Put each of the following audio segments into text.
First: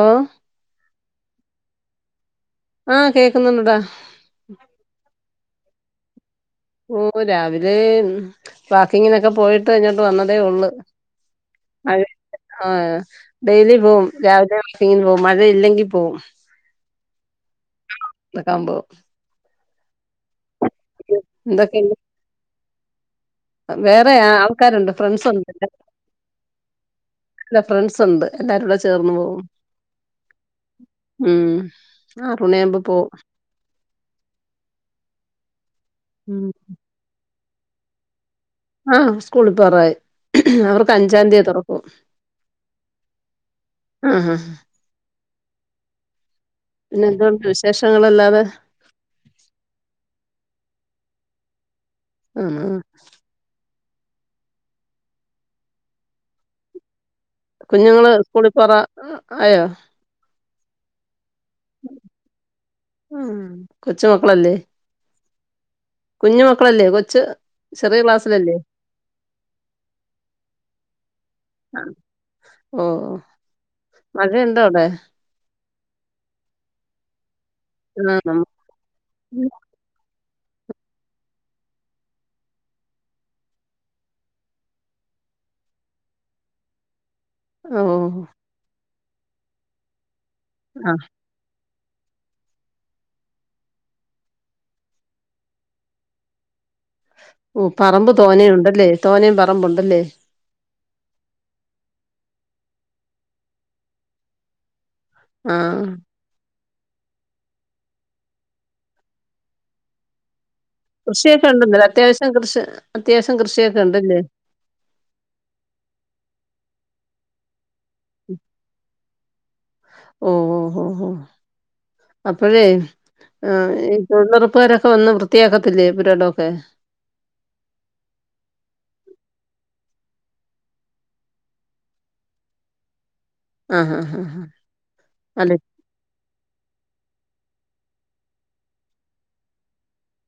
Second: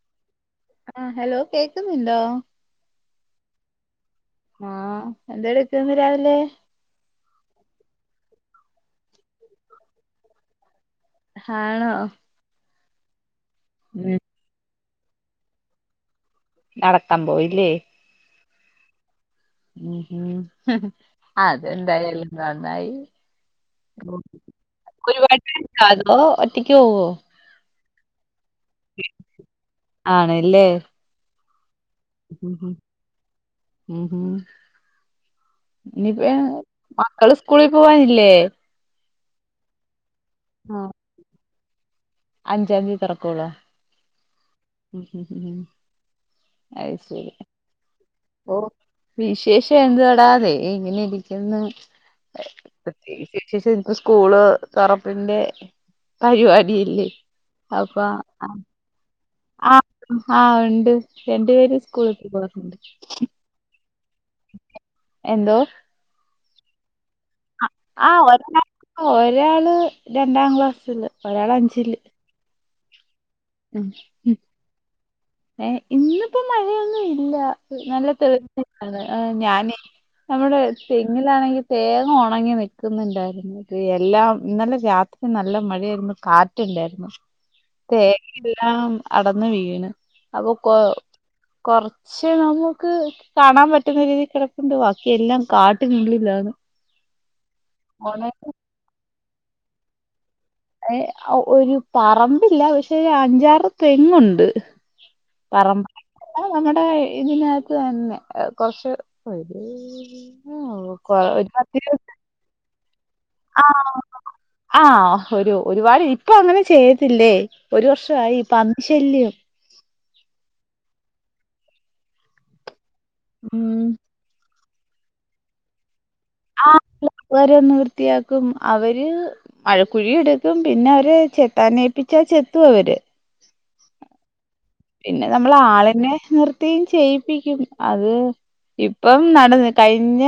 ആ ആ ഹലോ കേക്കുന്നുണ്ടോ? ആ കേക്കുന്നുണ്ടെടാ ആഹ് എന്താ എടുക്കുന്ന് രാവിലെ? ഓ രാവിലെ വാക്കിങ്ങിനൊക്കെ പോയിട്ട് ഇങ്ങോട്ട് വന്നതേ ഉള്ളു. ആണോ? [inaudible] ഡെയ്ലി ഉം പോവും രാവിലെ [unintelligible] മഴ ഇല്ലെങ്കിൽ പോവും. നടക്കാൻ പോയില്ലേ? നടക്കുമ്പോ ഉം ഉം അതെ എന്തൊക്കെയുണ്ട് എന്തായാലും കാണും. [unintelligible] വേറെ ആൾക്കാരുണ്ട് ഫ്രൻസുണ്ട് പേരുണ്ടോ അതോ ഒറ്റക്ക് പോവോ ല്ലാ ഫ്രൻസുണ്ട് എല്ലാരും കൂടെ ചേർന്ന് പോവും ആണല്ലേ ഉം [inaudible] ഉം മണിയാകുമ്പോ പോവും ഉം ഇനിപ്പ ഉം മക്കള് സ് ക്കൂളി പോവാനില്ലേ? ആ സ്കൂളിൽ പോവാറായി അവർക്ക് അഞ്ചാന്തി തുറക്ക് [unintelligible] അഞ്ചാന്തി തുറക്കോളോ ഉഹും [unintelligible] അത് ശരി പിന്നെന്തുണ്ട് വിശേഷങ്ങളെല്ലാം ഓ വിശേഷം എന്താ പ്ടാതെ എങ്ങനെ ഇരിക്കന്നു ആഹ് [unintelligible] സ്കൂള് തൊറപ്പിന്റെ പരിവാടിയില്ലേ കുഞ്ഞുങ്ങള് സ്കൂളിൽ പൊറ അ ആവ ണ്ട് രണ്ടു പേരും സ്കൂളിപൊവണ്ട് ഉം കൊച്ച് മക്കളല്ലേ എന്തോ കുഞ്ഞ് മക്കളല്ലേ കൊ ആ ഒരാ ഒരാള് രണ്ടാം ക്ലാസില് ഒരാള് ആ. അഞ്ചില് ഓ ഉം മഴയുണ്ടോ അവിടെ ഏ ഇന്നിപ്പം മഴയൊന്നും ഇല്ല ആ നല്ല നമ്മ തെളിഞ്ഞ് നിക്കണ് ആ ഞാനെ നമ്മുടെ തെങ്ങിലാണെങ്കിൽ തേങ്ങ ഉണങ്ങി നിക്കുന്നുണ്ടായിരുന്നു ഇ എല്ലാം ഇന്നലെ രാത്രി നല്ല മഴയായിരുന്നു കാറ്റില്ലായിരുന്നു ഓ തേങ്ങയെല്ലാം അടന്ന് വീണ് അതൊക്കോ ആ കൊറച്ച് നമുക്ക് കാണാൻ പറ്റുന്ന രീതി കിടപ്പുണ്ട് ബാക്കി എല്ലാം കാട്ടിനുള്ളിലാണ് ഉം പറമ്പ് ഉണങ്ങി തോനേയുണ്ടല്ലേ തോനേം പ റമ്പുണ്ടല്ലേ എ ഒ ഒരു പറമ്പില്ല പക്ഷേ അഞ്ചാറ് തെങ്ങുണ്ട് ആഹ് പറമ്പായിട്ടല്ല നമ്മുടെ ഇതിനകത്ത് തന്നെ കൊറച്ച് ഒരു കൊ- കൃഷിയൊക്കെ ഒരു ഉണ്ട്ന്നില്ല പത്തിരുപത് അത്യാവശ്യം കൃഷ് ആ ആ ഒരു ഒരുപാട് ഇപ്പൊ അങ്ങനെ ചെയ്യ ഇല്ലേ ഒരു വർഷായി പന്നി ശല്യം ഓ ഓ ഓ ഓ അപ്പഴേ ആഹ് ഉം. ഈ തൊഴിലൊറ പ്പാരൊക്കെ വന്ന് വൃത്തിയാക്കത്തില്ലേ പുരയിടമൊക്കെ ആ വരും വൃത്തിയാക്കും അവര് മഴക്കുഴി എട്ക്കും പിന്നെ അവര് ചെത്താനേൽപ്പിച്ചാ ചെത്തും അവര് ആ ഹ ഹ ഹാ പിന്നെ നമ്മൾ അല്ല ആളെനെ നിർത്തി ചെയ്യും ചെയ്യിപ്പിക്കും അത് ഇപ്പൊ കഴിഞ്ഞ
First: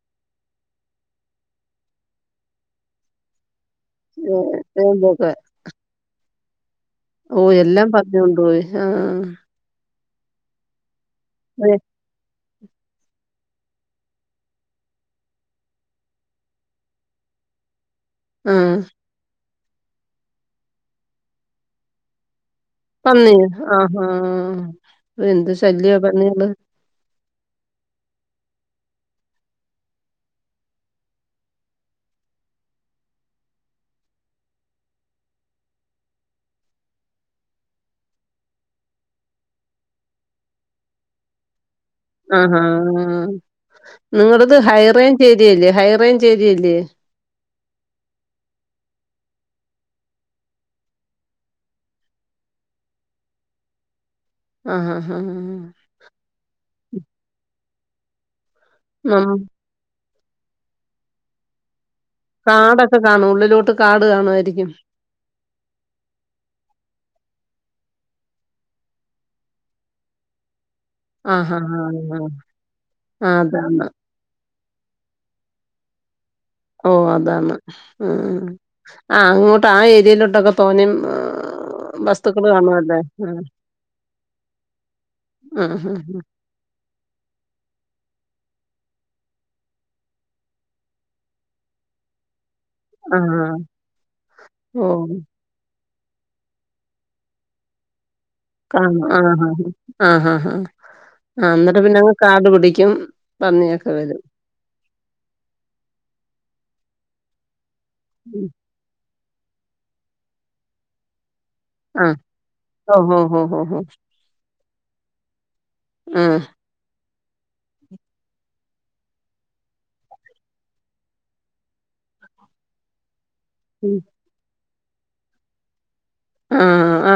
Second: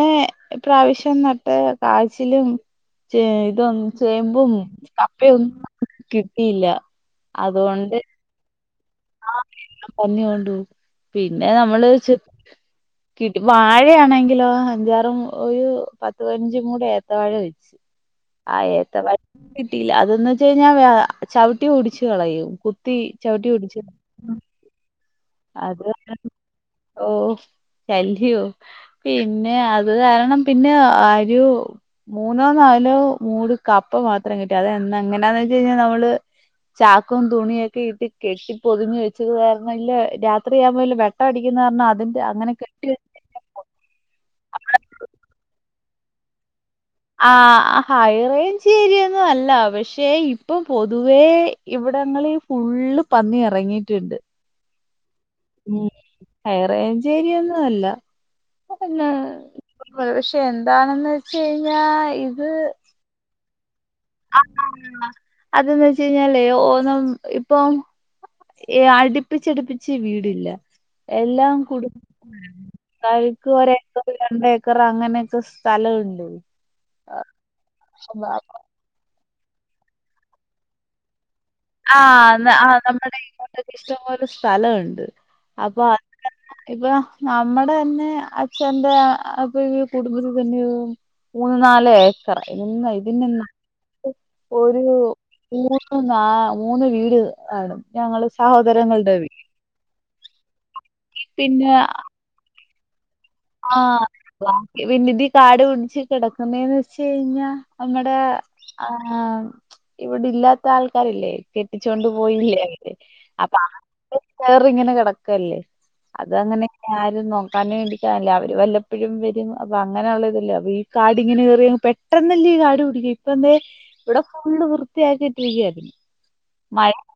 പ്രാവശ്യം നട്ട കാച്ചിലും ഇതൊ ഏ, ചേമ്പും ചേമ്പൊക്കെ കപ്പയും ഒന്നും ഇല്ല ഓ എല്ലാം പന്നികൊണ്ടു പോയി ആഹ ആ എല്ലാം പന്നി കണ്ടു പിന്നെ നമ്മള് ശ്രദ്ധിക്കണം കിട്ടി വാഴയാണെങ്കിലോ അഞ്ചാറും ഒരു പത്ത് പതിനഞ്ച കൂടി ഏത്തവാഴ വരും ആ ഏത്ത വാഴ കിട്ടിയില്ല അതന്ന വെച്ച് കഴിഞ്ഞാൽ ചവിട്ടി ഓടിച്ച് കളയും കുത്തി ചവിട്ടി ഓടിച്ചു ആഹ എന്ത് ശല്യോ കാരണം പന്നികൾ ഓ ശല്യോ പിന്നെ അത് കാരണം പിന്നെ ആ മൂന്നോ നാലോ മൂട് കപ്പ മാത്രം കിട്ടും അതാ എങ്ങനാന്ന് വെച്ച കഴിഞ്ഞാൽ നമ്മള് ചാക്കവും തുണിയ ഒക്കെ ഇട്ട് കെട്ടി പൊതിഞ്ഞഞ് വെച്ചത് കാരണം ലെ രാത്രിയാകുമ്പോൾ വെട്ടടിക്കുന്ന കാരണം അത്ര ആാ നിങ്ങളുടെ ഹൈറേഞ്ച് ഏരിയല്ലേ ഹയർ ഹൈറേഞ്ച് ഏരിയല്ലേ ആ ഹൈറേഞ്ച് ഏരിയൊന്നും അല്ല പക്ഷെ ഇപ്പൊ പൊതുവേ ഇവിടങ്ങളിൽ ഫുൾ പന്നി ഇറങ്ങിയിട്ടുണ്ട് ആഹ ഉം ഹൈറേഞ്ച് ഏരിയൊന്നും അല്ല അപ്പോപിന്നെ നം പക്ഷെ എന്താണെന്ന് വെച്ച് കഴിഞ്ഞാൽ കാടൊക്കെ കാണോ ഉള്ളിലോ [inaudible] അതെന്ത് വെച്ചു കഴിഞ്ഞാലേ ഓനും പോം എഅടുപ്പിച്ചടുപ്പിച്ച് വീടില്ല എല്ലാം ആഹാ ഹാ കുടു ഹാ ആ കഴക്ക് [unintelligible] ഒരു അതാണ് രണ്ടേഏക്ക ക്കർ അങ്ങനെയൊക്കെ സ്ഥലുണ്ട് ഓ അതാണ് ഉം ആ അങ്ങോട്ട് ആ ഏരിയലോട്ടൊക്കെ തോനെ ആഅത് ആ നമ്മുടെ ഇങ്ങോട്ടൊക്കെ ഇഷ്ടംപോലെ സ്ഥലണ്ട് ആ അപ്പൊ ഹാ ഹാ [inaudible] ഇപ്പൊ നമ്മുടെന്നെ പക്ഷെ എന്റെ അപ്പൊ ഈ കുടുംബത്തിൽ തന്നെ മൂന്ന് നാല് ഏക്കറാ ഇന്ന് ആ ഇതിനെന്ന ഒരു ഓ മൂന്ന് [inaudible] [unintelligible] മൂന്ന് വീട് ആണ് ഞങ്ങള് ആന്നു സഹോദരങ്ങളുടെ ആ വീട് ആഹ ഹ ഹ ആ എന്നിട്ട് പിന്നെ അങ്ങ് കാടു പിടിക്കും ആ പന്നിയൊക്കെ വരും [inaudible] പിന്നിതി കാട് പിടിച്ച് കിടക്കും ഒന്നേന്ന് വെച്ച് കഴിഞ്ഞ നമ്മെടെ ഉം. ആ ആ ഇവിടെ ഇല്ലാത്ത ആൾക്കാരില്ലേ ആ കെട്ടിച്ചൊണ്ട് പോയില്ലേ ഓ ഹോ ഹോ ഹോ അപ്പൊ [inaudible] ഹോ ഇപ്പ ഇങ്ങനെ കിടക്കല്ലേ അത് അങ്ങനെക്യാരി [unintelligible] നോക്കാനുവേണ്ടി ല്ലേ അവര് വല്ലപ്പോഴും വരും അപ്പൊ അങ്ങനെയുള്ള ഇതല്ലേ അപ്പ ഈ കാടി ഇങ്ങനെ കറിയ പെട്ടെന്നല്ലേ ഈ കാട് പിടിക്ക ഇപ്പം ദേ ആ ഇവിടെ ഫുള്ള് വൃ ത്തിയാക്കിയിട്ടിരിക്കുയാരുന്നു ആഹ ആ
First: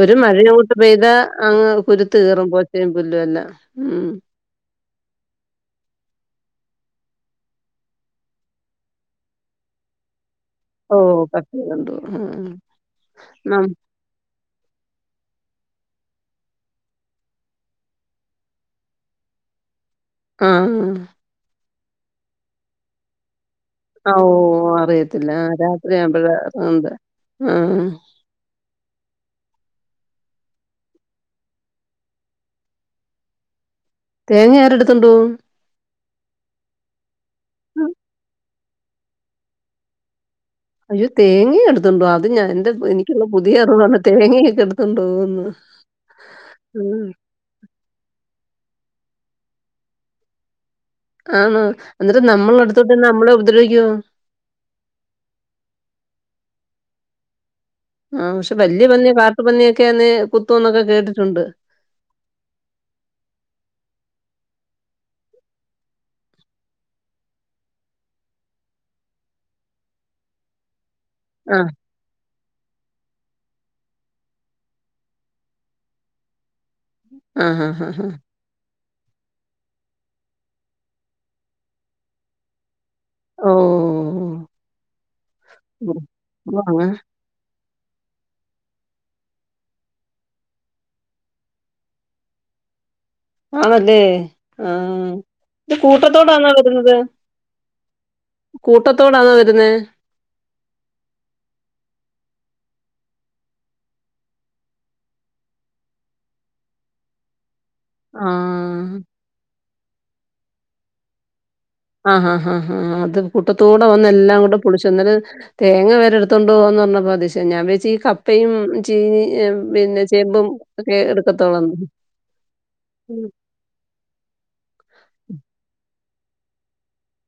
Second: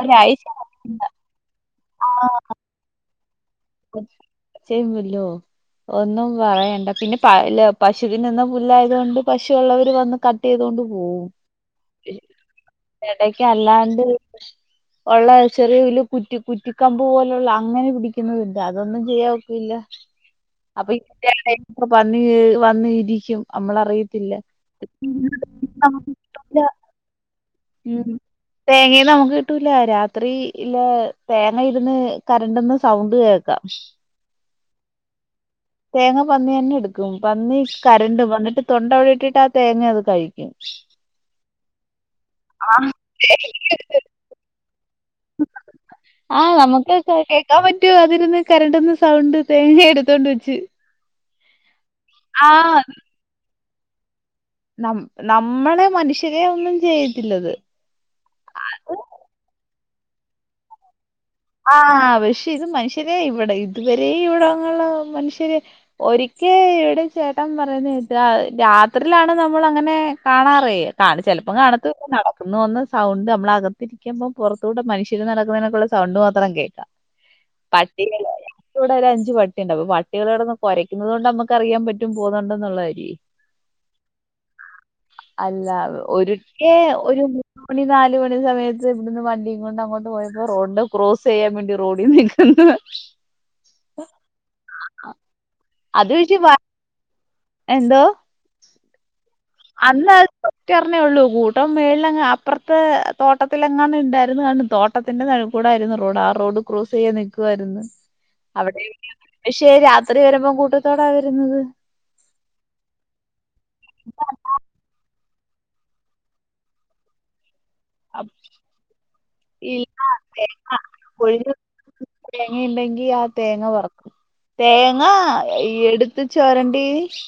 ഒരു മഴയങ്ങോട്ട് പെയ്താ അങ്ങ് കുരുത്ത് ആഹ് കയറും പോച്ചേ [unintelligible] [unintelligible] ഇം [unintelligible] ല്ലോ ഒന്നും പറയണ്ട പിന്നെ പല്‌ പശുവിന് തിന്ന പുല്ലായത് കൊണ്ട് പശുവുള്ളവര് വന്ന് ക ട്ട് ചെയ്തോണ്ട് ഓഹ് പോവും പട്ടി കണ്ടു ആഹ് എടയ്ക്ക് നം അല്ലാണ്ട് ഉള്ള ചെറിയ ഇതില് കുറ്റി കുറ്റിക്കമ്പ് പോലുള്ള അങ്ങനെ പിടിക്കുന്നതു അതൊന്നും ചെയ്യാൻ ഒക്കൂല. ആഹ് അപ്പൊ ഇക്ക എവടെ? [unintelligible] വന്ന് വന്നിരിക്കും ഓ അറിയത്തില്ല ഏഹ് നമുക്ക് രാത്രിയാവുമ്പഴാ കിട്ടൂല. [unintelligible] ആഹ് തേങ്ങ നമുക്ക് കിട്ടൂല രാത്രി ഇല് തേങ്ങ ഇരുന്ന് കരണ്ടുന്ന സൗണ്ട് കേക്കാം തേങ്ങ ആരെടുത്തോണ്ട് പോവും തേങ്ങാ പന്നി തന്നെ എടുക്കും പന്നി ഉം. കരണ്ട് വന്നിട്ട് തൊണ്ട് അവിടിട്ടിട്ട് ആ തേങ്ങ അത് കഴിക്കും അയ്യോ തേങ്ങയും എടുത്തോണ്ട് പോവോ അത് ഞാ എന്റെ ആഹ് എനിക്കുള്ള പുതിയ അറിവാണ് തേങ്ങയൊക്കെ എടുത്തോ ആ നമുക്ക് കേ കേക്കാൻ പറ്റും അതിരുന്ന് കരണ്ടുന്ന സൗണ്ട് തേങ്ങ എടുത്തോണ്ട് വെച്ച് ആണോ എന്നിട്ട് നമ്മള ആഹ് അടുത്തോട്ട് ചെന്നാ നമ്മളെ ഉപദ്രവി യാ നം നമ്മളെ മനുഷ്യരെ ഒന്നും ചെയ്യത്തില്ലത് [unintelligible] കുത്തൂന്നൊക്കെ കേട്ടി ആ പക്ഷെ ഇത് മനുഷ്യരെ ഇവടെ ഇത് ഈ ഇവടങ്ങളില് മനുഷ്യര് ഒരിക്കേ ഇവടെ ചേട്ടൻ പറയുന്നത് കേട്ടു രാത്രിയിലാണ് നമ്മൾ അങ്ങനെ കാണാറേ കാണ ചെലപ്പം ആഹ് കാണത്ത് [inaudible] നടക്കുന്നുന്ന് സൗണ്ട് നമ്മളകത്തിരിക്കുമ്പം പുറത്തൂടെ മനുഷ്യര് നടക്കുന്നതിനേക്കൂട്ടുള്ള സൗണ്ട് [unintelligible] ആ ഹാ ഹാ ഹാ ഇപ്പൊ ഇവടെ ഒരു അഞ്ച് പട്ടിയുണ്ട് അപ്പ പട്ടികള് കെടന്ന് കുരയ്ക്കുന്നത് കൊണ്ട് നമുക്ക് അറിയാൻ പറ്റും പോകുന്നുണ്ട് എന്നുള്ളതേ ഇ ഓഹ് അല്ല ഒരിക്കെ ആഹ് ഒരു മു മണി നാല് മണി സമയത്ത് ഇവിടുന്ന് വണ്ടിയും കൊണ്ട് അങ്ങോട്ട് പോയപ്പോ റോഡിൻറെ കു ക്രോസ്സ് ചെയ്യാൻ വേണ്ടി റോഡി നിക്കുന്ന് ആണല്ലേ ആ ഇത് അത് പക്ഷെ കൂട്ടത്തോടാണോ വരുന്നത്? എന്തോ കൂട്ടത്തോടാണോ വരു അന്ന് ഒറ്റ ഒരണേ ഉള്ളു. കൂട്ടം മേളിലങ്ങ് അപ് അപ്പറത്തെ തോട്ടത്തിലെങ്ങാണ്ട് ഇണ്ടായിരുന്നു കാണും തോട്ടത്തിന്റെ നടൂക്കൂടായിരുന്നു റോഡ്. ആ റോഡ് ക്രോസ് ചെയ്യാ നിക്കുവാര്ന്നു ആഹ് അവിടെവിടെയാ [inaudible] പക്ഷേ രാത്രി വരുമ്പോം കൂട്ടത്തോടാ വരുന്നത് ആഹ് ആഹ് ആഹ് ആഹ് അത് കൂട്ടത്തോടെ വന്ന് എല്ലാം കൂടെ പൊളിച്ചു എന്നത് തേങ്ങ വരെ എടുത്തൊണ്ടോവോന്ന് പറഞ്ഞപ്പോ അതിശയം ഞാൻ വെ ച്ചീ കപ്പയും ചീനി ഈ പിന്നെ ചേമ്പും ഒക്കെ കൊഴിഞ്ഞ എടുക്കത്തോളന്ന് തേങ്ങ ഉണ്ടെങ്കി ആ തേങ്ങ പറക്കും ത്ത് ചൊരണ്ടി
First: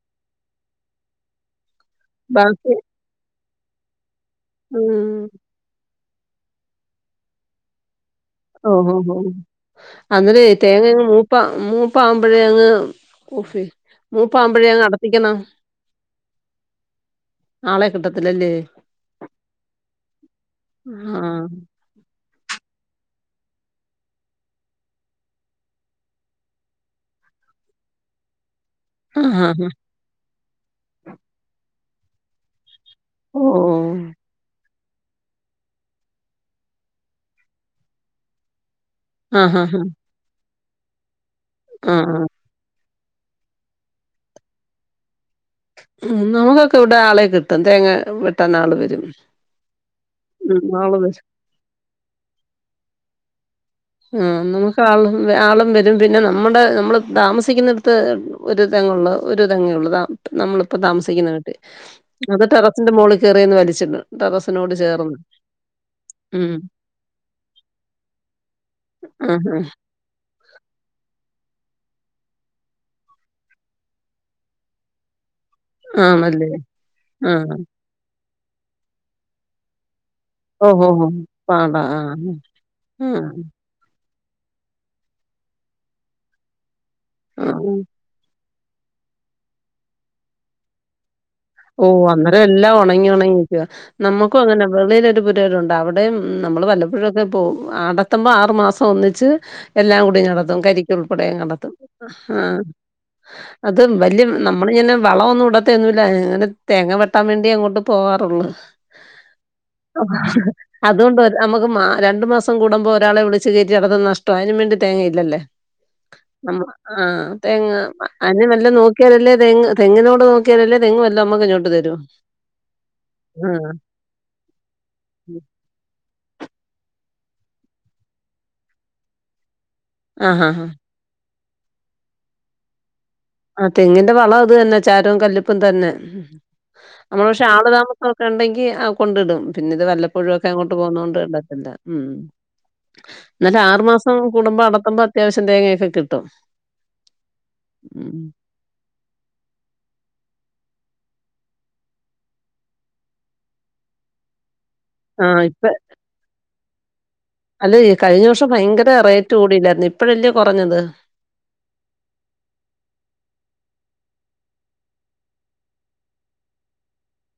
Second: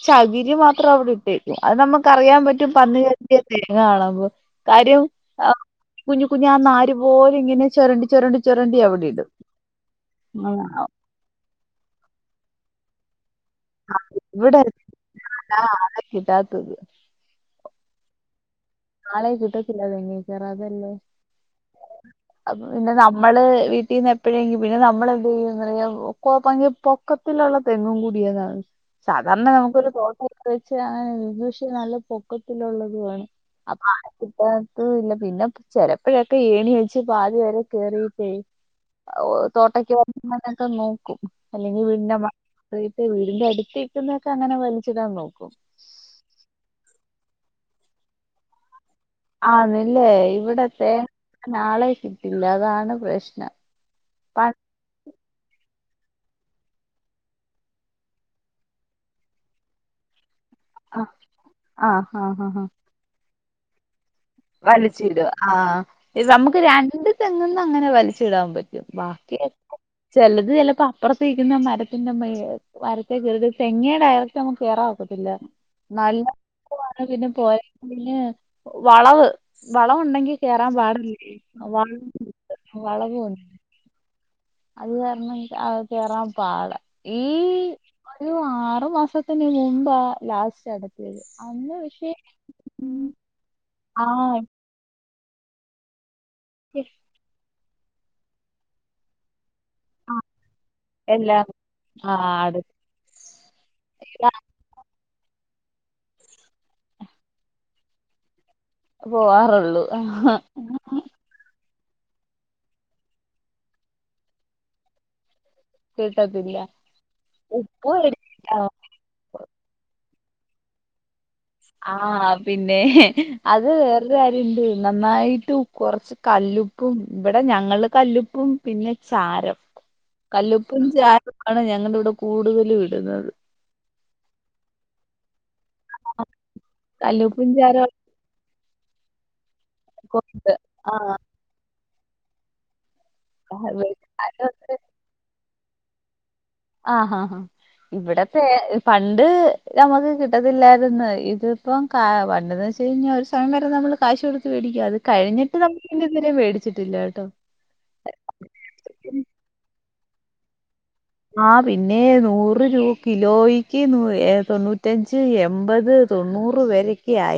ചകിരി മാത്രം അവിടെ ഇട്ടേക്കും അത് നമ്മക്ക് അറിയാൻ പറ്റും ബാക്കി പന്നി കേറി [unintelligible] ഉം കുഞ്ഞു കുഞ്ഞാ ആ നാര് പോലെ ഇങ്ങനെ ചൊരണ്ടി ഓ ഓ ഓ അന്നതേ തേങ്ങങ് മൂപ്പാ മൂപ്പാകുമ്പഴേ അങ്ങ് ഓഫെയ്യ് ഇവിടെ മൂപ്പാകുമ്പഴേ അങ്ങ് അടത്തിക്കണം ആ ആളെ കിട്ടാത്തത് ആളെ കിട്ടത്തില്ലല്ലേ ആളെ കിട്ടത്തില്ല തെങ്ങേ കേറാ അതല്ലേ ആഹ് പിന്നെ നമ്മള് വീട്ടീന്ന് എപ്പഴേങ്കിം പിന്നെ നമ്മളെന്ത് ചെയ്യും ന്നറിയാവോ [unintelligible] പൊക്കത്തിലുള്ള തെങ്ങും കൂടിയതാണ് ആഹ് സാധാരണ ആഹ് നമുക്കൊരു തോട്ട വെച്ച് അങ്ങനെ ഇത് പക്ഷേ നല്ല പൊക്കത്തിലുള്ളത് ഓ അതിപ്പാ എത്തത്തു ഇല്ല പിന്നെ ചെലപ്പഴക്കെ ഏണി വെച്ച് പാതി വരെ കേറീട്ടേയ് ഓ ആഹ് തോട്ടക്ക് [unintelligible] ഒക്കെ നോക്കും അല്ലെങ്കി ആഹ് വീടിൻ്റെ മ ആഹ് [unintelligible] വീടിന്റെ അടുത്ത് ഇക്കുന്നതൊക്കെ അങ്ങനെ വലിച്ചിടാൻ നോക്കും ഉം നമുക്കൊക്കെ ഇവിടെ ആളെ കിട്ടും തേങ്ങ വെട്ടാൻ ആള് വരും ആന്നില്ലേ ഉം ഇവിടെ ആള് വരും തേങ്ങയിടാൻ ആളെ കിട്ടില്ല അതാണ് പ്രശ്നം ആ പ നമുക്ക് ആളും വെ ആളും വ രും പിന്നെ നമ്മുടെ നമ്മള് താമസിക്കുന്നിടത്ത് ഒരു തെങ്ങ് ഒള്ളു ഒരു തെങ്ങേ ഉള്ളൂ നമ്മളിപ്പ ആഹ് താമസിക്കുന്ന ആഹ് [unintelligible] അത് ടെറസിന്റെ മോള് കേർ [unintelligible] ന്ന് വലിച്ചി [unintelligible] വലിച്ചിടാ ആ ഉം നമുക്ക് രണ്ട് തെങ്ങിന്ന് അങ്ങനെ വലിച്ചിടാൻ പറ്റും ബാക്കി ആഹ് ആഹ് ചിലത് ചിലപ്പോ അപ്പുറത് നികുന്നേ മരത്തിന്റെ മേ മരത്തെ കയറി തെങ്ങയ ഡയറക്റ്റ് നമ്മുക്ക് കയറ ഒക്കത്തില്ല നല്ല ആണല്ലേ പിന്നെ പോയ ആഹ് [unintelligible] വളവ് വളം ഉണ്ടെങ്കി കേറാൻ ഓഹോ പാടില്ലേ പാടാ വ ആഹ് ആഹ് [unintelligible] അത് കാരണം കേറാൻ പാട ഈ ആഹ് ഒരു ആറു മാസത്തിന് മുമ്പാ ലാസ്റ്റ് അടച്ചത് ഓ അന്നേരം എല്ലാം ഉണങ്ങി ഉണങ്ങിയിരിക്കുവ നമുക്കും ആഹ് അങ്ങനെ വെള്ള രുണ്ട് അവിടെയും ഉം നമ്മൾവല്ലപ്പോഴൊക്കെ പോം [unintelligible] ആറു മാസം ഒന്നിച്ച് എല്ലാം കൂടി നടത്തും കരിക്ക് ഉൾപ്പെടെ എല്ലാം നടത്തും ആഹ് ആ അടു അത് വലിയ നമ്മള ഇങ്ങനെ വളൊന്നും ഇടത്തൊന്നില്ല തേങ്ങ വെട്ടാൻ വേണ്ടി അങ്ങോട്ട് പോവാറുള്ളു പോവാറുള്ളൂ അതുകൊണ്ട് നമുക്ക് മാ രണ്ടു മാസം കൂടുമ്പോ ഒരാളെ വിളിച്ച് കേറ്റി ഇട്ന്നെ നഷ്ട അതിനും വേണ്ടി തേങ്ങ ഇല്ലല്ലേ കിട്ടത്തില്ല ആ തെ ഉപ്പ് അന് മേടിച്ചിട്ടാ നല്ല നോക്കിയാലല്ലേ തങ് തെങ്ങിനോട് [unintelligible] നോക്കിയാലല്ലേ തെങ്ങ് വല് ആ പിന്നെ അത് ആഹ്. വേറൊരു കാര്യുണ്ട് നന്നായിട്ട് കൊറച്ച് കല്ലുപ് പ്പും ഇവിടെ ഞങ്ങൾ കല്ലുപ്പും പിന്നെ ചാരം ആഹാ. കല്ലുപ്പും ചാരം ആണ് ഞങ്ങളുടെ ഇവിടെ കൂടുതലും ഇടുന്നത് ആ തെങ്ങിന്റെ വളം അത് തന്നെ ചാരം കല്ലുപ് പ്പും തന്നെ നമ്മൾ പക്ഷെ കല്ലുപ്പും ആളു ചാരവും താമസൊക്കെ ഉണ്ടെങ്കി കൊണ്ടിടും പിന്നെ ഇത് വല്ലപ്പോഴുമൊക്കെ അങ്ങോട്ട് പോകുന്നത കൊണ്ട് ഇടത്തില്ല ഉം ഇന്നിട്ട് ആറ് മാസം കൂടുമ്പോ അടത്തുമ്പോ അത്യാവശ്യം തേങ്ങയൊക്കെ കിട്ടും ആ ഹ ഹ ഹ ഉം ഇവിടെ തേ പണ്ട് നമ്മക്ക് കിട്ടത്തില്ലായിരുന്നു ഇതിപ്പ ക പണ്ടെന്ന് വെച്ച് ഒരു സമയം വരെ നമ്മൾ കാശ് കൊടു [unintelligible] അത് കഴിഞ്ഞിട്ട് [unintelligible] ച്ചിട്ടില്ല ട്ടോ അല്ലേയ് കഴിഞ്ഞ വർഷം ഭയങ്കര റേറ്റ് കൂടില്ലായിരുന്നോ ഇപ്പഴല്ലേ കുറഞ്ഞത് ആഹ്‌ പിന്നേ നൂറ് രൂ കിലോയ്ക്ക് നൂ ഏഹ് തൊണ്ണൂറ്റഞ്ച് എൺപത് തൊണ്ണൂറ് വരെക്കയായി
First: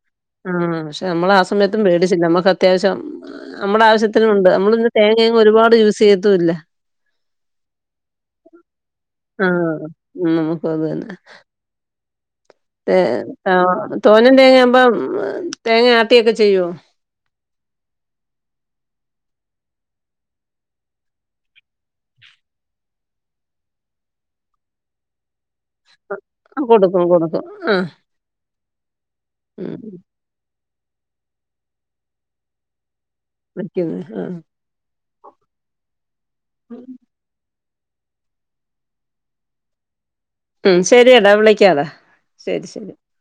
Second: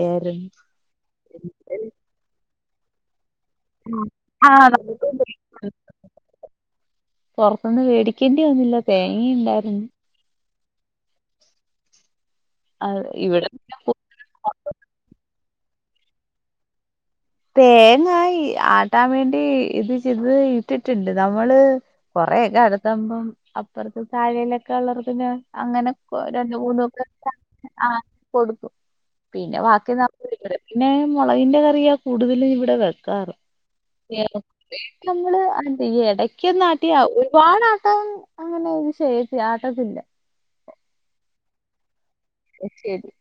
ആഹ്‌ പക്ഷെ നമ്മളാ സമയത്തും മേടിച്ചില്ല മ്മക്ക അത്യാവശ്യം അമ്മുടെ ആവശ്യത്തിനുമുണ്ട് ആഹ് നമ്മളിന്ന് നമുക്ക് തേങ്ങയങ്ങ് ഒരുപാട് യൂസ് ചെയ്തൊല്ല പുറത്തുന്ന് വേടി ആഹ് നമുക്ക് അത് തന്നെ തേ അത് ഇവിടെ പിന്നെ പു- തോനെ തേങ്ങ ആവുമ്പോ തേങ്ങ ആട്ടിയൊക്കെ ചെയ്യോ തേങ്ങായി ആട്ടാൻ വേണ്ടി ഇത് ചെയ്ത് ഇട്ടിട്ട്ണ്ട് നമ്മള് കൊറെയൊക്കെ അടുത്തമ്പം അപ്പൊറ്ത്ത് തഴെയിലൊക്കെ വളർത്തിനെ അങ്ങനെക്ക് രണ്ട് ആ മൂന്നൊക്കെ കൊടുക്കും കൊടുക്കും ആഹ് കൊടുത്തു പിന്നെ ഉം വാക്കി [unintelligible] ന്നാ [unintelligible] പിന്നെ മൊളകിന്റെ കറിയോ കൂടുതലും ഇവിടെ വരും ക്കാറും വിളിക്കുന്നു ആഹ് ഞങ്ങൾ എടക്കെന്ന് ആട്ടിയാ ഒരുപാട് ആഹ് അ അങ്ങനെ ഇത് ചെയ്യത്തി ആട്ടത്തില്ല ക്ക്യതാ ശെരി